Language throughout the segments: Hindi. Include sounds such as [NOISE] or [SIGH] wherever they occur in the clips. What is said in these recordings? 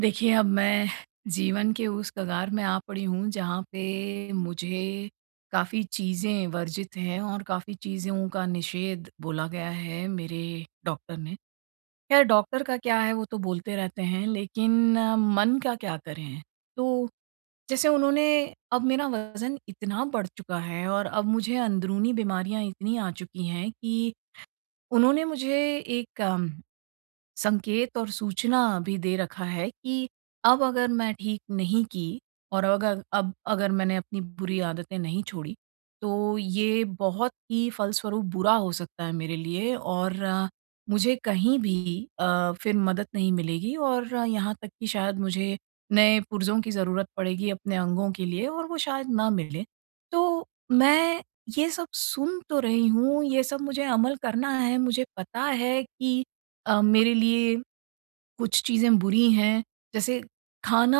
देखिए, अब मैं जीवन के उस कगार में आ पड़ी हूँ, जहाँ पे मुझे काफ़ी चीज़ें वर्जित हैं और काफ़ी चीज़ों का निषेध बोला गया है, मेरे डॉक्टर ने। ख़ैर, डॉक्टर का क्या है, वो तो बोलते रहते हैं। लेकिन मन का क्या करें? तो जैसे उन्होंने अब मेरा वज़न इतना बढ़ चुका है और अब मुझे अंदरूनी बीमारियाँ इतनी आ चुकी हैं कि उन्होंने मुझे एक संकेत और सूचना भी दे रखा है कि अब अगर मैं ठीक नहीं की, और अगर अब अगर मैंने अपनी बुरी आदतें नहीं छोड़ी, तो ये बहुत ही फलस्वरूप बुरा हो सकता है मेरे लिए और मुझे कहीं भी अ, फिर मदद नहीं मिलेगी, और यहाँ तक कि शायद मुझे नए पुर्ज़ों की ज़रूरत पड़ेगी अपने अंगों के लिए और वो शायद ना मिले। तो मैं ये सब सुन तो रही हूँ, ये सब मुझे अमल करना है। मुझे पता है कि अ, मेरे लिए कुछ चीज़ें बुरी हैं। जैसे खाना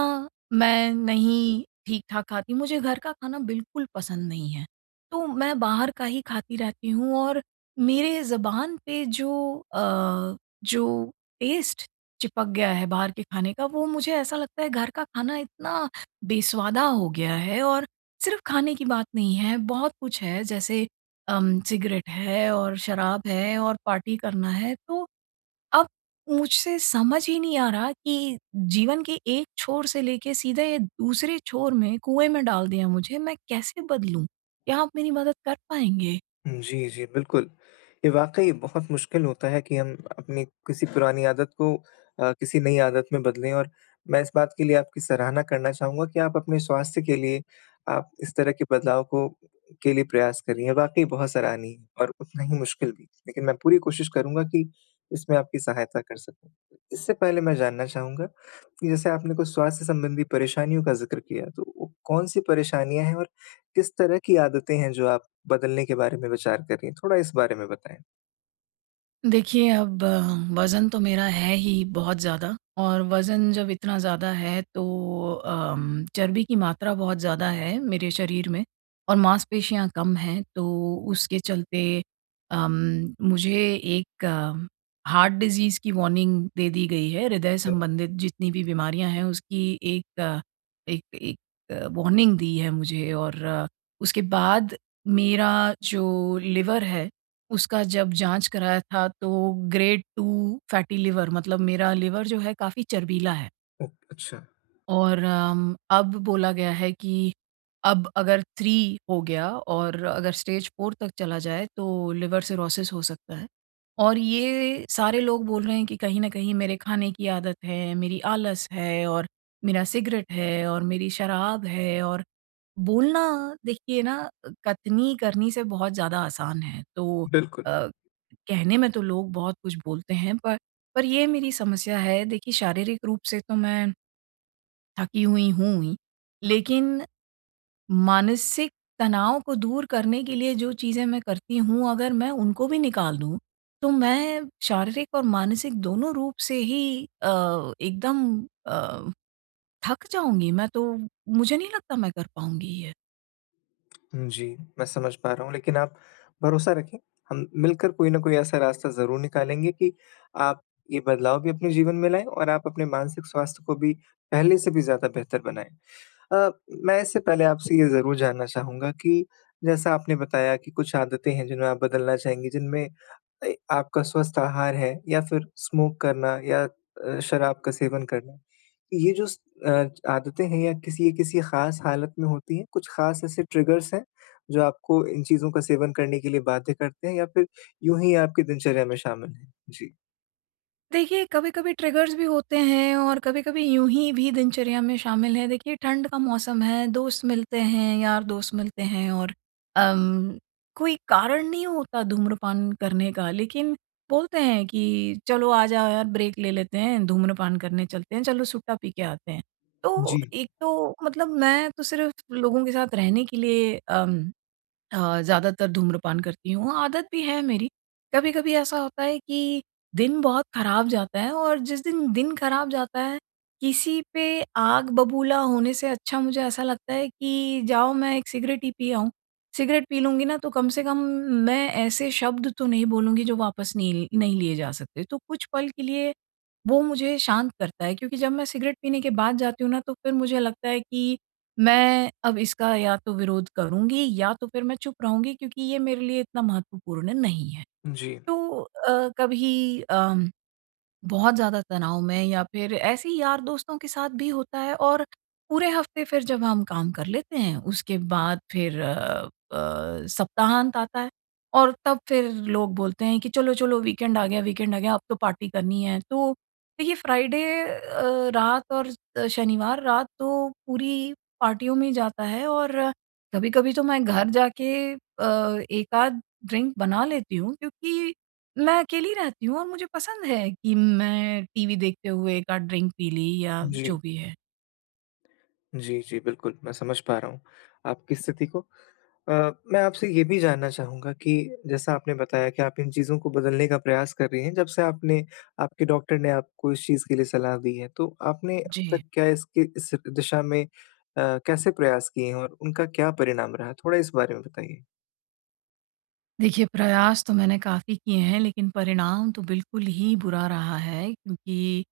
मैं नहीं ठीक-ठाक खाती, मुझे घर का खाना बिल्कुल पसंद नहीं है। तो मैं बाहर का ही खाती रहती हूँ और मेरे ज़ुबान पे जो अ, जो टेस्ट चिपक गया है बाहर के खाने का, वो मुझे ऐसा लगता है, घर का खाना इतना बेस्वादा हो गया है और सिर्फ़ खाने की बात नहीं है, बहुत कुछ है। जैसे अम, सिगरेट है और शराब है, और पार्टी करना है। तो अब मुझसे समझ ही नहीं आ रहा कि जीवन के एक छोर से लेके, सीधे ये दूसरे छोर में, कुएँ में डाल दिया मुझे। मैं कैसे बदलूँ? क्या आप मेरी मदद कर पाएँगे? जी, जी, बिल्कुल। ये वाक़ई बहुत मुश्किल होता है कि हम अपनी किसी पुरानी आदत को अ, किसी नई आदत में बदलें और मैं इस बात के लिए आपकी सराहना करना चाहूँगा कि आप अपने स्वास्थ्य के लिए, आप इस तरह के बदलाव को के लिए प्रयास कर रहीं हैं। वाक़ई बहुत सराहनीय और उतना ही मुश्किल भी, लेकिन मैं पूरी कोशिश करूँगा कि इसमें आपकी सहायता कर सकूँ। इससे पहले मैं जानना चाहूँगा कि जैसे आपने कुछ स्वास्थ्य संबंधी परेशानियों का ज़िक्र किया तो वो कौन-सी परेशानियाँ हैं और किस तरह की आदतें हैं जो आप बदलने के बारे में विचार कर रही हैं? थोड़ा इस बारे में बताएँ। देखिए, अब वज़न तो मेरा है ही बहुत ज़्यादा और वज़न जब इतना ज़्यादा है तो अम, चर्बी की मात्रा बहुत ज़्यादा है मेरे शरीर में, और मांसपेशियाँ कम हैं तो उसके चलते अम, मुझे एक हार्ट डिज़ीज़ की वॉर्निंग दे दी गई है। हृदय संबंधित जितनी भी बीमारियाँ हैं उसकी एक, एक एक वॉर्निंग दी है मुझे और उसके बाद मेरा जो लिवर है उसका जब जाँच कराया था तो ग्रेड 2 फैटी लिवर मतलब मेरा लिवर जो है काफ़ी चर्बीला है। ओक अच्छा। और अम, अब बोला गया है कि अब अगर 3 हो गया और अगर स्टेज 4 तक चला जाए तो लिवर सिरोसिस हो सकता है। और ये सारे लोग बोल रहे हैं कि कहीं न कहीं मेरे खाने की आदत है, मेरी आलस है और मेरा सिगरेट है और मेरी शराब है और बोलना देखिए ना अ, कथनी करनी से बहुत ज़्यादा आसान है। तो बिल्कुल। अ, कहने में तो लोग बहुत कुछ बोलते हैं पर, पर ये मेरी समस्या है। देखिए शारीरिक रूप से तो मैं थकी हुई हूँ ही। लेकिन, मानसिक तनाव को दूर करने के लिए जो चीज़ें मैं करती हूँ, अगर मैं उनको भी निकाल दूँ तो मैं शारीरिक और मानसिक दोनों रूप से ही अ, एकदम अ, थक जाऊँगी मैं तो मुझे नहीं लगता मैं कर पाऊँगी ये। जी, मैं समझ पा रहा हूँ लेकिन आप भरोसा रखें, हम मिलकर कोई ना कोई ऐसा रास्ता ज़रूर निकालेंगे कि आप ये बदलाव भी अपने जीवन में लाएँ और आप अपने मानसिक स्वास्थ्य को भी पहले से भी ज़्यादा बेहतर बनाएँ। अ, मैं इससे पहले आपसे ये ज़रूर जानना चाहूँगा कि जैसा आपने बताया कि कुछ आदतें हैं जिन्हें आप बदलना चाहेंगी, जिनमें ए, आपका स्वस्थ आहार है या फ़िर स्मोक करना या अ, शराब का सेवन करना। ये जो स अ, आदतें हैं या किसी अ, किसी ख़ास हालत में होती हैं? कुछ ख़ास ऐसे ट्रिगर्स हैं जो आपको इन चीज़ों का सेवन करने के लिए बाध्य करते हैं या फिर यूँ ही आपकी दिनचर्या में शामिल हैं? जी। देखिए कभी-कभी ट्रिगर्स भी होते हैं और कभी-कभी यूँही भी दिनचर्या में शामिल हैं। देखिए ठंड का मौसम है, दोस्त मिलते हैं, यार-दोस्त मिलते हैं और अम, कोई कारण नहीं होता धूम्रपान करने का लेकिन बोलते हैं कि चलो आ जाओ यार ब्रेक ले लेते हैं, धूम्रपान करने चलते हैं, चलो सुट्टा पी के आते हैं। तो जी। एक तो मतलब मैं तो सिर्फ़ लोगों के साथ रहने के लिए अम, अ, ज़्यादातर धूम्रपान करती हूँ। आदत भी है मेरी। कभी-कभी ऐसा होता है कि दिन बहुत खराब जाता है और जिस दिन, दिन खराब जाता है, किसी पे आग बबूला होने से अच्छा मुझे ऐसा लगता है कि जाओ मैं एक सिगरेट ही पी आऊँ। सिगरेट पी लूँगी ना, तो कम से कम मैं ऐसे शब्द तो नहीं बोलूँगी जो वापस नहीं ल नहीं लिए जा सकते। तो कुछ पल के लिए वो मुझे शांत करता है, क्योंकि जब मैं सिगरेट पीने के बाद जाती हूँ ना, तो फिर मुझे लगता है कि मैं अब इसका या तो विरोध करूँगी या तो फिर मैं चुप रहूँगी, क्योंकि ये मेरे लिए इतना महत्वपूर्ण नहीं है। जी। तो अ, कभी अम, बहुत ज़्यादा तनाव में या फिर ऐसे ही यार-दोस्तों के साथ भी होता है और पूरे हफ़्ते फिर जब हम काम कर लेते हैं। उसके बाद फिर अ अ, सप्ताहांत आता है। और तब फिर लोग बोलते हैं कि चलो चलो वीकेंड आ गया वीकेंड आ गया, अब तो पार्टी करनी है। तो देखिए फ्राइडे अ, रात और शनिवार रात तो पूरी पार्टियों में ही जाता है और कभी-कभी तो मैं घर जाके अ, 1 आध ड्रिंक बना लेती हूँ, क्योंकि मैं अकेली रहती हूँ और मुझे पसंद है कि मैं टीवी देखते हुए 1 आध ड्रिंक पी ली या जी। जो भी है। जी, जी, बिल्कुल। मैं समझ पा रहा हूँ आपकी स्थिति को। अ, मैं आपसे ये भी जानना चाहूँगा कि जैसा आपने बताया कि आप इन चीज़ों को बदलने का प्रयास कर रही हैं, जब से आपने आपके डॉक्टर ने आपको इस चीज़ के लिए सलाह दी है। तो आपने अब जी। तक क्या इसके इस दिशा में अ, कैसे प्रयास किए हैं और उनका क्या परिणाम रहा? थोड़ा इस बारे में बताइए। देखिए प्रयास तो मैंने काफ़ी किए हैं। लेकिन परिणाम तो बिल्कुल ही बुरा रहा है क्योंकि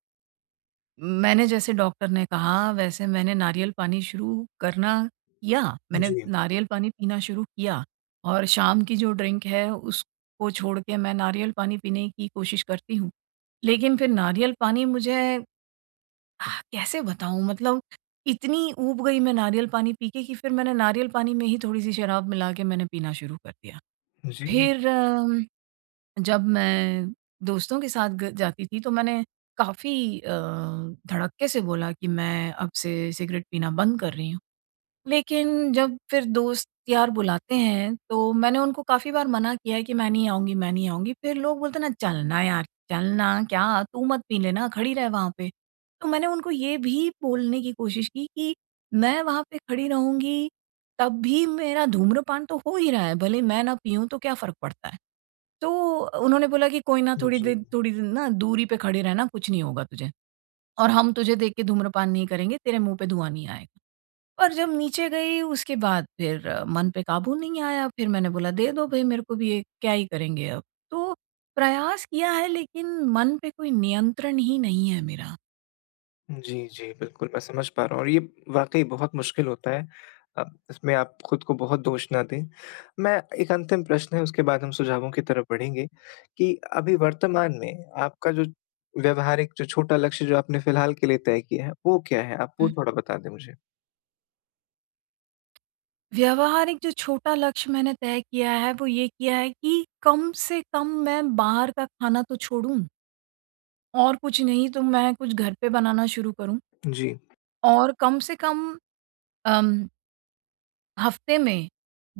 मैंने, जैसे डॉक्टर ने कहा, वैसे मैंने नारियल पानी शुरू करना किया। मैंने जी। नारियल पानी पीना शुरू किया और शाम की जो ड्रिंक है उसको छोड़ के मैं नारियल पानी पीने की कोशिश करती हूँ। लेकिन फिर नारियल पानी मुझे, [SIGHS] कैसे बताऊँ? मतलब इतनी ऊब गई मैं नारियल पानी पीके कि फिर मैंने नारियल पानी में ही थोड़ी-सी शराब मिला के मैंने पीना शुरू कर दिया। जी। फिर अम, जब मैं दोस्तों के साथ ग जाती थी तो मैंने काफ़ी अ, धड़क्के से बोला कि मैं अब से सिगरेट पीना बंद कर रही हूँ। लेकिन जब फिर दोस्त-यार बुलाते हैं तो मैंने उनको काफ़ी बार मना किया है कि "मैं नहीं आऊँगी, मैं नहीं आऊँगी।" फिर लोग बोलते हैं ना "चल ना यार! चल ना, क्या तू मत पी लेना खड़ी रह वहाँ पे।" तो मैंने उनको ये भी बोलने की कोशिश की कि मैं वहाँ पे खड़ी रहूँगी तब भी मेरा धूम्रपान तो हो ही रहा है, भले मैं ना पिऊँ तो क्या फ़र्क पड़ता है। तो उन्होंने बोला कि "कोई ना, थोड़ी दे जी। थोड़ी दिन ना दूरी पे खड़े रहना कुछ नहीं होगा तुझे। और हम तुझे देख के धूम्रपान नहीं करेंगे, तेरे मुँह पे धुआँ नहीं आएगा।" और जब नीचे गई उसके बाद फिर मन पे काबू नहीं आया। फिर मैंने बोला "दे दो भई मेरे को भी एक, क्या ही करेंगे अब।" तो प्रयास किया है लेकिन मन पे कोई नियंत्रण ही नहीं है मेरा। जी, जी बिल्कुल मैं समझ पा रहा हूँ और ये वाक़ई बहुत मुश्किल होता है, अब इसमें आप खुद को बहुत दोष ना दें। मैं एक अंतिम प्रश्न है उसके बाद हम सुझावों की तरफ बढ़ेंगे, कि अभी वर्तमान में आपका जो व्यवहारिक जो छोटा लक्ष्य जो आपने फिलहाल के लिए तय किया है वो क्या है? आप वो हुँ। थोड़ा बता दें मुझे। व्यवहारिक जो छोटा लक्ष्य मैंने तय किया है, वो ये किया है कि कम से कम मैं बाहर का खाना तो छोड़ूँ। और कुछ नहीं तो मैं कुछ घर पे बनाना शुरू करूँ। जी। और कम से कम, अम हफ्ते में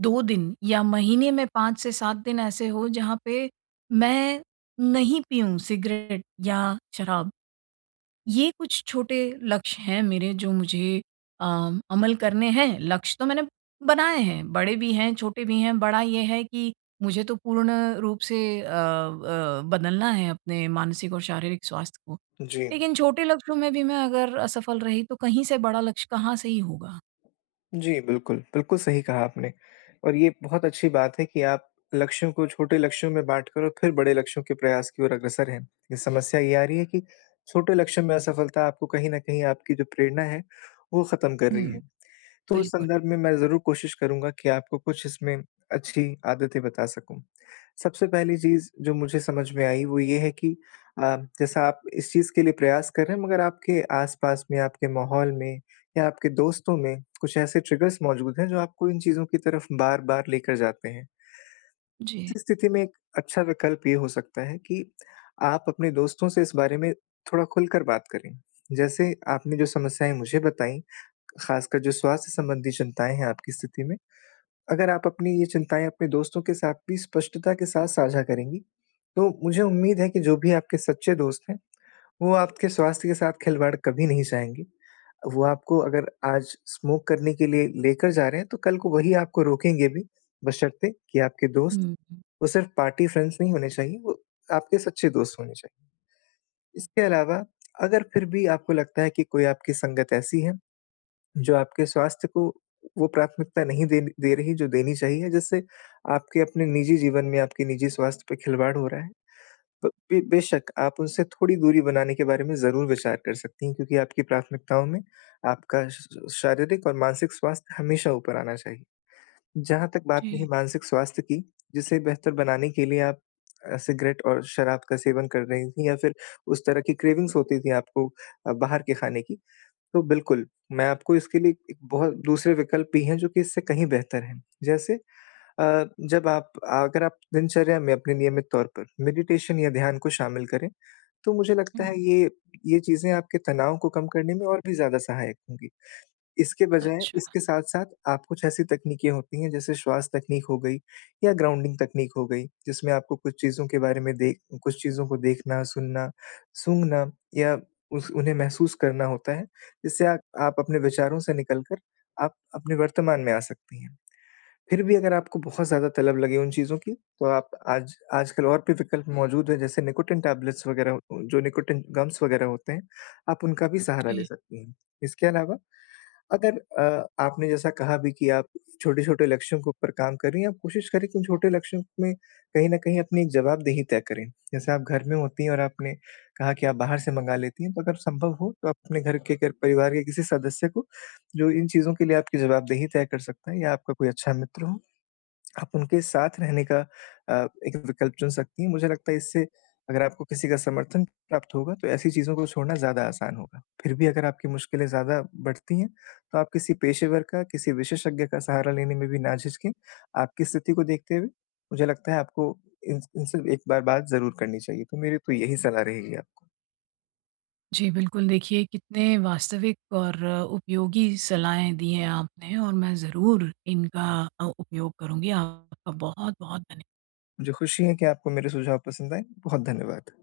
2 दिन या महीने में 5 से 7 दिन ऐसे हो, जहाँ पे मैं नहीं पियूँ सिगरेट या शराब। ये कुछ छोटे लक्ष्य हैं मेरे जो मुझे अ, अमल करने हैं, लक्ष्य तो मैंने बनाए हैं बड़े भी हैं, छोटे भी हैं। बड़ा ये है कि मुझे तो पूर्ण रूप से अ अ, बदलना है अपने मानसिक और शारीरिक स्वास्थ्य को। जी। लेकिन छोटे लक्ष्यों में भी मैं अगर असफल रही, तो कहीं से बड़ा लक्ष्य कहाँ से ही होगा। जी, बिल्कुल, बिल्कुल सही कहा आपने। और ये बहुत अच्छी बात है कि आप लक्ष्यों को छोटे लक्ष्यों में बाँट कर और फिर बड़े लक्ष्यों के प्रयास की ओर अग्रसर हैं। ये समस्या ये आ रही है कि छोटे लक्ष्यों में असफलता आपको कहीं न कहीं आपकी जो प्रेरणा है, वो खत्म कर रही है। हुँ, तो उस बिल्कुल। संदर्भ में मैं ज़रूर कोशिश करूँगा कि आपको कुछ इसमें अच्छी आदतें बता सकूँ। सबसे पहली चीज़ जो मुझे समझ में आई, वो ये है कि अ, जैसा आप इस चीज़ के लिए प्रयास कर रहे हैं मगर आपके आस-पास में, आपके माहौल में या आपके दोस्तों में कुछ ऐसे ट्रिगर्स मौजूद हैं, जो आपको इन चीज़ों की तरफ बार-बार लेकर जाते हैं। जी। इस स्थिति में एक अच्छा विकल्प ये हो सकता है कि, आप अपने दोस्तों से इस बारे में थोड़ा खुलकर बात करें। जैसे, आपने जो समस्याएँ मुझे बताईं, खासकर जो स्वास्थ्य संबंधी चिंताएँ हैं आपकी स्थिति में। अगर आप अपनी ये चिंताएँ अपने दोस्तों के साथ भी स्पष्टता के साथ साझा करेंगी, तो मुझे उम्मीद है कि जो भी आपके सच्चे दोस्त हैं, वो आपके स्वास्थ्य के साथ खिलवाड़ कभी नहीं चाहेंगी। वो आपको अगर आज स्मोक करने के लिए लेकर जा रहे हैं, तो कल को वही आपको रोकेंगे भी, बशर्ते कि आपके दोस्त, हुँ, हुँ। वो सिर्फ़ पार्टी फ्रेंड्स नहीं होने चाहिए, वो आपके सच्चे दोस्त होने चाहिए। इसके अलावा, अगर फिर भी आपको लगता है कि कोई आपकी संगत ऐसी है। जो आपके स्वास्थ्य को वो प्राथमिकता नहीं देन दे रही जो देनी चाहिए, जिससे आपके अपने निजी जीवन में, आपके निजी स्वास्थ्य पे खिलवाड़ हो रहा है। प बे बेशक आप उनसे थोड़ी दूरी बनाने के बारे में ज़रूर विचार कर सकती हैं, क्योंकि आपकी प्राथमिकताओं में आपका श शारीरिक और मानसिक स्वास्थ्य हमेशा ऊपर आना चाहिए। जहाँ तक बात रही जी। मानसिक स्वास्थ्य की, जिसे बेहतर बनाने के लिए आप अ, सिगरेट और शराब का सेवन कर रही थी या फिर उस तरह की क्रेविंग्स होती थी आपको अ, बाहर के खाने की। तो बिल्कुल, मैं आपको इसके लिए एक बहुत दूसरे विकल्प भी हैं जो कि इससे कहीं बेहतर हैं। जैसे अ, जब आप अगर आप दिनचर्या में अपने नियमित तौर पर मेडिटेशन या ध्यान को शामिल करें, तो मुझे लगता हुँ। है ये, ये चीज़ें आपके तनाव को कम करने में और भी ज़्यादा सहायक होंगी। इसके बजाय अच्छा। इसके साथ-साथ आप कुछ ऐसी तकनीकें होती हैं, जैसे श्वास तकनीक हो गई या ग्राउंडिंग तकनीक हो गई, जिसमें आपको कुछ चीज़ों के बारे में देख कुछ चीज़ों को देखना, सुनना, सूँघना या उस उन्हें महसूस करना होता है, जिससे आ आप अपने विचारों से निकल कर, आप अपने वर्तमान में आ सकती हैं। फिर भी अगर आपको बहुत ज़्यादा तलब लगे उन चीज़ों की, तो आप आज आजकल और भी विकल्प मौजूद हैं जैसे निकोटिन टैबलेट्स वगैरह उ जो निकोटिन गम्स वगैरह होते हैं, आप उनका भी सहारा ले जी। सकती हैं। इसके अलावा अगर अ, आपने जैसा कहा भी कि आप छोटे-छोटे लक्ष्यों के ऊपर काम कर रही हैं, आप कोशिश करें कि उन छोटे लक्ष्यों में कहीं न कहीं अपनी जवाबदेही तय करें। जैसे आप घर में होती हैं और आपने कहा कि आप बाहर से मँगा लेती हैं, तो अगर संभव हो तो आप अपने घर के घर-परिवार के किसी सदस्य को जो इन चीज़ों के लिए आपकी जवाबदेही तय कर सकता है या आपका कोई अच्छा मित्र हो। आप उनके साथ रहने का अ, एक विकल्प चुन सकती हैं, मुझे लगता है इससे अगर आपको किसी का समर्थन प्राप्त होगा, तो ऐसी चीज़ों को छोड़ना ज़्यादा आसान होगा। फिर भी अगर आपकी मुश्किलें ज़्यादा बढ़ती हैं, तो आप किसी पेशेवर का, किसी विशेषज्ञ का सहारा लेने में भी ना झिझकें। आपकी स्थिति को देखते हुए मुझे लगता है आपको इनस इनसे एक बार बात ज़रूर करनी चाहिए, तो मेरी तो यही सलाह रहेगी आपको। जी, बिल्कुल देखिए कितने वास्तविक और अ, उपयोगी सलाहें दी हैं आपने और मैं ज़रूर इनका अ, उपयोग करुँगी। आपका बहुत-बहुत धन्य मुझे खुशी है कि आपको मेरे सुझाव पसंद आए, बहुत धन्यवाद।